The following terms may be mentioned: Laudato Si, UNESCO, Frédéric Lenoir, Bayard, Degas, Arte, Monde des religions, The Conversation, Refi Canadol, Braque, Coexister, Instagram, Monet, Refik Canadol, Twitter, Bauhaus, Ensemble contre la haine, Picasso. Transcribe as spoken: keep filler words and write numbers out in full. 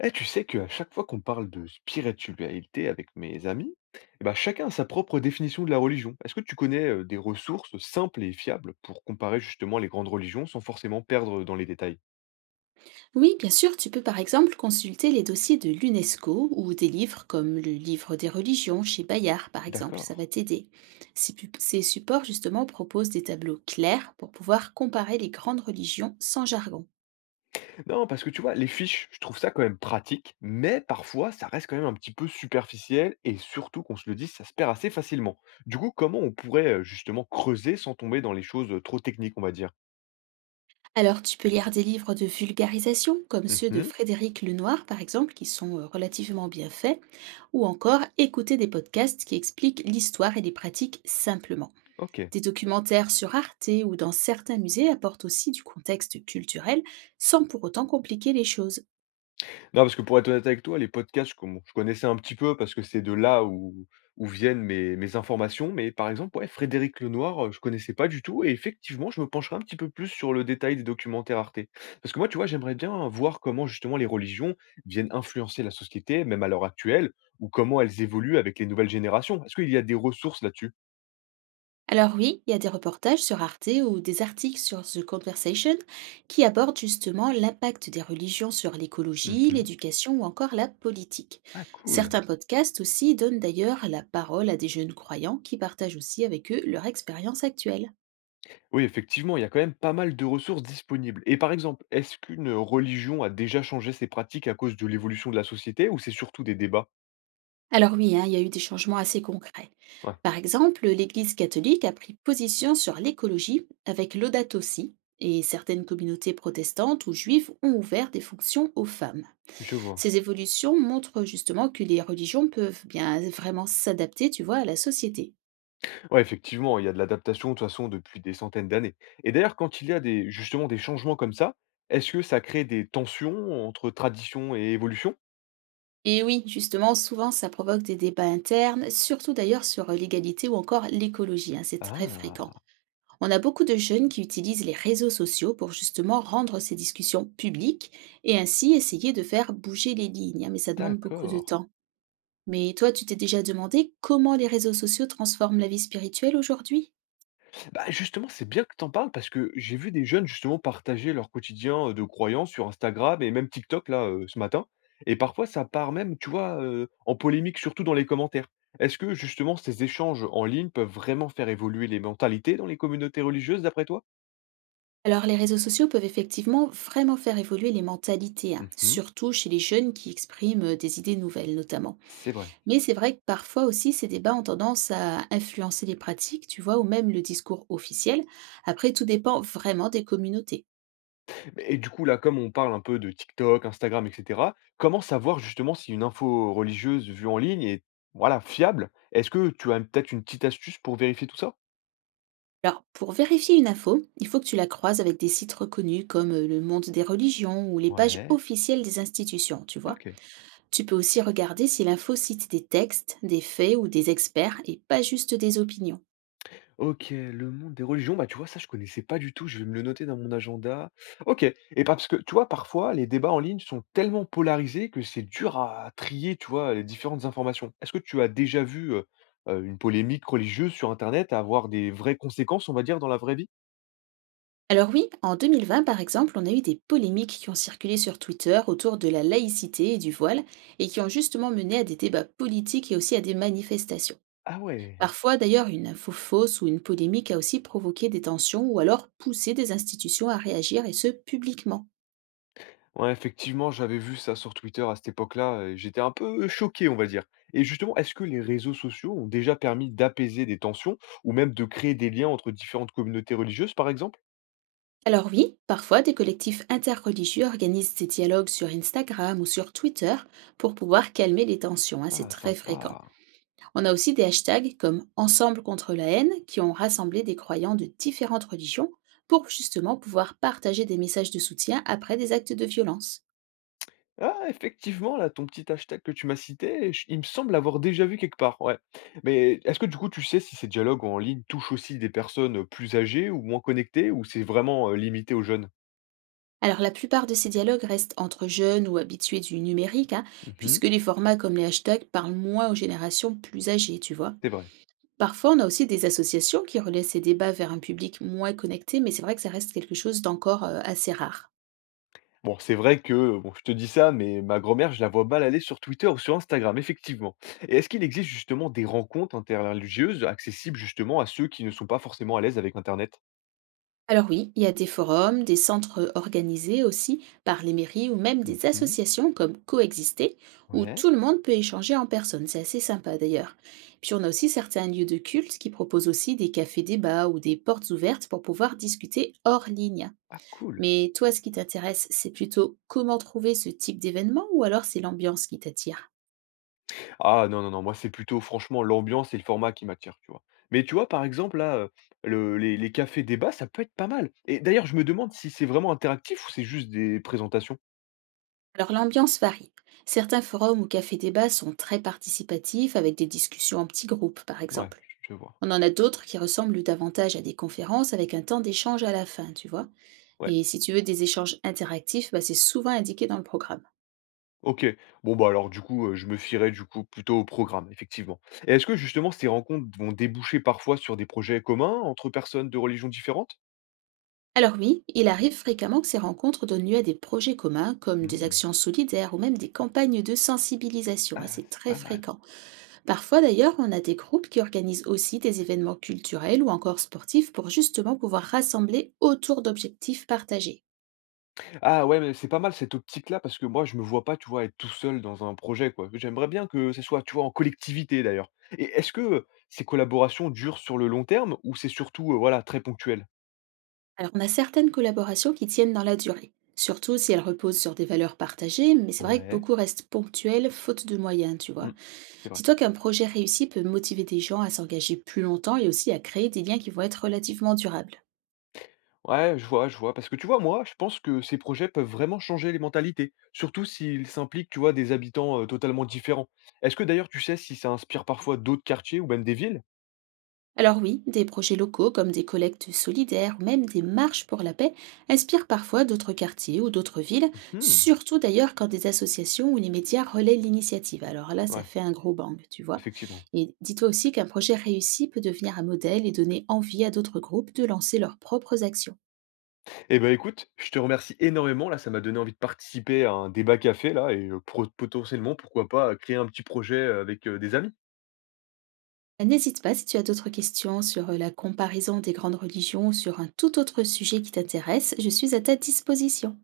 Eh, tu sais qu'à chaque fois qu'on parle de spiritualité avec mes amis, eh ben, chacun a sa propre définition de la religion. Est-ce que tu connais euh, des ressources simples et fiables pour comparer justement les grandes religions sans forcément perdre dans les détails. Oui, bien sûr, tu peux par exemple consulter les dossiers de l'UNESCO ou des livres comme le Livre des religions chez Bayard, par exemple, D'accord. ça va t'aider. Ces pu- ces supports, justement, proposent des tableaux clairs pour pouvoir comparer les grandes religions sans jargon. Non, parce que tu vois, les fiches, je trouve ça quand même pratique, mais parfois ça reste quand même un petit peu superficiel et surtout qu'on se le dise, ça se perd assez facilement. Du coup, comment on pourrait euh, justement creuser sans tomber dans les choses euh, trop techniques, on va dire. Alors, tu peux lire des livres de vulgarisation, comme ceux de Mhm. Frédéric Lenoir, par exemple, qui sont euh, relativement bien faits, ou encore écouter des podcasts qui expliquent l'histoire et les pratiques simplement. Ok. Des documentaires sur Arte ou dans certains musées apportent aussi du contexte culturel sans pour autant compliquer les choses. Non, parce que pour être honnête avec toi, les podcasts, je commen je connaissais un petit peu parce que c'est de là où où viennent mes mes informations, mais par exemple, ouais, Frédéric Lenoir, heu, je connaissais pas du tout et effectivement, je me pencherai un petit peu plus sur le détail des documentaires Arte. Parce que moi, tu vois, j'aimerais bien voir comment justement les religions viennent influencer la société, même à l'heure actuelle, ou comment elles évoluent avec les nouvelles générations. Est-ce qu'il y a des ressources là-dessus? Alors oui, il y a des reportages sur Arte ou des articles sur The Conversation qui abordent justement l'impact des religions sur l'écologie, Mmh. l'éducation ou encore la politique. Ah cool. Certains podcasts aussi donnent d'ailleurs la parole à des jeunes croyants qui partagent aussi avec eux leur expérience actuelle. Oui, effectivement, il y a quand même pas mal de ressources disponibles. Et par exemple, est-ce qu'une religion a déjà changé ses pratiques à cause de l'évolution de la société ou c'est surtout des débats? Alors oui, hein, il y a eu des changements assez concrets. Ouais, Par exemple, l'Église catholique a pris position sur l'écologie avec Laudato Si, et certaines communautés protestantes ou juives ont ouvert des fonctions aux femmes. je vois. Ces évolutions montrent justement que les religions peuvent bien vraiment s'adapter, tu vois, à la société. Ouais, effectivement, il y a de l'adaptation de toute façon depuis des centaines d'années. Et d'ailleurs, quand il y a des, justement des changements comme ça, est-ce que ça crée des tensions entre tradition et évolution? Et oui, justement, souvent ça provoque des débats internes, surtout d'ailleurs sur l'égalité ou encore l'écologie, hein, c'est très fréquent. Ah, On a beaucoup de jeunes qui utilisent les réseaux sociaux pour justement rendre ces discussions publiques et ainsi essayer de faire bouger les lignes, hein, mais ça demande beaucoup de d'accord. temps. Mais toi, tu t'es déjà demandé comment les réseaux sociaux transforment la vie spirituelle aujourd'hui? Bah, justement, c'est bien que t'en parles parce que j'ai vu des jeunes justement partager leur quotidien euh, de croyances sur Instagram et même TikTok là euh, ce matin. Et parfois, ça part même, tu vois, euh, en polémique, surtout dans les commentaires. Est-ce que justement ces échanges en ligne peuvent vraiment faire évoluer les mentalités dans les communautés religieuses, d'après toi? Alors les réseaux sociaux peuvent effectivement vraiment faire évoluer les mentalités, hein, Mhm, surtout chez les jeunes qui expriment euh, des idées nouvelles notamment. c'est vrai. Mais c'est vrai que parfois aussi ces débats ont tendance à influencer les pratiques, tu vois, ou même le discours officiel. Après, tout dépend vraiment des communautés. Mais- Et du coup, là, comme on parle un peu de TikTok, Instagram, et cetera, comment savoir justement si une info religieuse vue en ligne est, voilà, fiable? Est-ce que tu as peut-être une petite astuce pour vérifier tout ça? Alors, pour vérifier une info, il faut que tu la croises avec des sites reconnus comme euh, le Monde des religions ou les pages Ouais, officielles des institutions, tu vois. ok. Tu peux aussi regarder si l'info cite des textes, des faits ou des experts et pas juste des opinions. OK, le monde des religions, bah, tu vois, ça, je connaissais pas du tout, je vais me le noter dans mon agenda. OK et bah, parce que, tu vois, parfois, les débats en ligne sont tellement polarisés que c'est dur à trier, tu vois, les différentes informations. Est-ce que tu as déjà vu, heu heu, une polémique religieuse sur internet avoir des vraies conséquences, on va dire, dans la vraie vie? Alors oui, en deux mille vingt par exemple, on a eu des polémiques qui ont circulé sur Twitter autour de la laïcité et du voile et qui ont justement mené à des débats politiques et aussi à des manifestations. Ah ouais. Parfois d'ailleurs, une info fausse ou une polémique a aussi provoqué des tensions ou alors poussé des institutions à réagir et ce publiquement. Ouais, effectivement, j'avais vu ça sur Twitter à cette époque-là et j'étais un peu choqué, on va dire. Et justement, est-ce que les réseaux sociaux ont déjà permis d'apaiser des tensions ou même de créer des liens entre différentes communautés religieuses, par exemple? Alors oui, parfois des collectifs interreligieux organisent des dialogues sur Instagram ou sur Twitter pour pouvoir calmer les tensions, hein, c'est Ah très fréquent. sympa. On a aussi des hashtags comme Ensemble contre la haine qui ont rassemblé des croyants de différentes religions pour justement pouvoir partager des messages de soutien après des actes de violence. Ah effectivement là, ton petit hashtag que tu m'as cité, j il me semble l'avoir déjà vu quelque part, ouais. Mais est-ce que du coup, tu sais si ces dialogues en ligne touchent aussi des personnes, plus âgées ou moins connectées ou c'est vraiment, heu, limité aux jeunes? Alors la plupart de ces dialogues restent entre jeunes ou habitués du numérique, hein, Mmh. puisque les formats comme les hashtags parlent moins aux générations plus âgées, tu vois. C'est vrai. Parfois, on a aussi des associations qui relaient ces débats vers un public moins connecté, mais c'est vrai que ça reste quelque chose d'encore euh, assez rare. Bon, c'est vrai que bon, je te dis ça, mais ma grand-mère, je la vois mal aller sur Twitter ou sur Instagram, effectivement. Et est-ce qu'il existe justement des rencontres interreligieuses accessibles justement à ceux qui ne sont pas forcément à l'aise avec internet? Alors oui, il y a des forums, des centres euh, organisés aussi par les mairies ou même des Mmh. associations comme Coexister, où Ouais. tout le monde peut échanger en personne. C'est assez sympa d'ailleurs. Puis on a aussi certains lieux de culte qui proposent aussi des cafés débats ou des portes ouvertes pour pouvoir discuter hors ligne. Ah cool. Mais toi, ce qui t'intéresse, c'est plutôt comment trouver ce type d'événement ou alors c'est l'ambiance qui t'attire? Ah non, non, non, moi c'est plutôt franchement l'ambiance et le format qui m'attirent, tu vois? Mais tu vois, par exemple, là, heu, le les les cafés débats, ça peut être pas mal et d'ailleurs, je me demande si c'est vraiment interactif ou c'est juste des présentations? Alors l'ambiance varie. Certains forums ou cafés débats sont très participatifs avec des discussions en petits groupes, par Ouais, exemple. je je vois. On en a d'autres qui ressemblent davantage à des conférences avec un temps d'échange à la fin, tu vois. Ouais, Et si tu veux des échanges interactifs, bah, c'est souvent indiqué dans le programme. OK. Bon, bah, alors du coup, heu, je me fierai du coup plutôt au programme, effectivement. Et est-ce que justement ces rencontres vont déboucher parfois sur des projets communs entre personnes de religions différentes? Alors oui, il arrive fréquemment que ces rencontres donnent lieu à des projets communs comme des Mmh, actions solidaires ou même des campagnes de sensibilisation, hein, ah, c'est c'est très pas mal. fréquent. Parfois d'ailleurs, on a des groupes qui organisent aussi des événements culturels ou encore sportifs pour justement pouvoir rassembler autour d'objectifs partagés. Ah ouais, mais c'est pas mal cette optique-là parce que moi, je me vois pas, tu vois, être tout seul dans un projet, quoi. J'aimerais bien que ce soit, tu vois, en collectivité d'ailleurs. Et est-ce que euh, ces collaborations durent sur le long terme ou c'est surtout, euh, voilà, très ponctuel? Alors on a certaines collaborations qui tiennent dans la durée, surtout si elles reposent sur des valeurs partagées, mais c'est vrai que Ouais, beaucoup restent ponctuels faute de moyens, tu vois. mm, c'est vrai. Dis-toi qu'un projet réussi peut motiver des gens à s'engager plus longtemps et aussi à créer des liens qui vont être relativement durables. Ouais, je vois, je vois. Parce que tu vois, moi, je pense que ces projets peuvent vraiment changer les mentalités, surtout s'ils s'impliquent, tu vois, des habitants euh, totalement différents. Est-ce que d'ailleurs, tu sais si ça inspire parfois d'autres quartiers ou même des villes? Alors oui, des projets locaux comme des collectes solidaires ou même des marches pour la paix inspirent parfois d'autres quartiers ou d'autres villes, Mhm. surtout d'ailleurs quand des associations ou les médias relaient l'initiative. Alors là, ça Ouais, fait un gros bang, tu vois. effectivement. Et dis-toi aussi qu'un projet réussi peut devenir un modèle et donner envie à d'autres groupes de lancer leurs propres actions. Eh ben, écoute, je te remercie énormément. Là, ça m'a donné envie de participer à un débat café là et heu, pro potentiellement, pourquoi pas, heu, créer un petit projet, heu, avec, heu, des amis. Euh, N'hésite pas si tu as d'autres questions sur euh, la comparaison des grandes religions ou sur un tout autre sujet qui t'intéresse, je suis à ta disposition.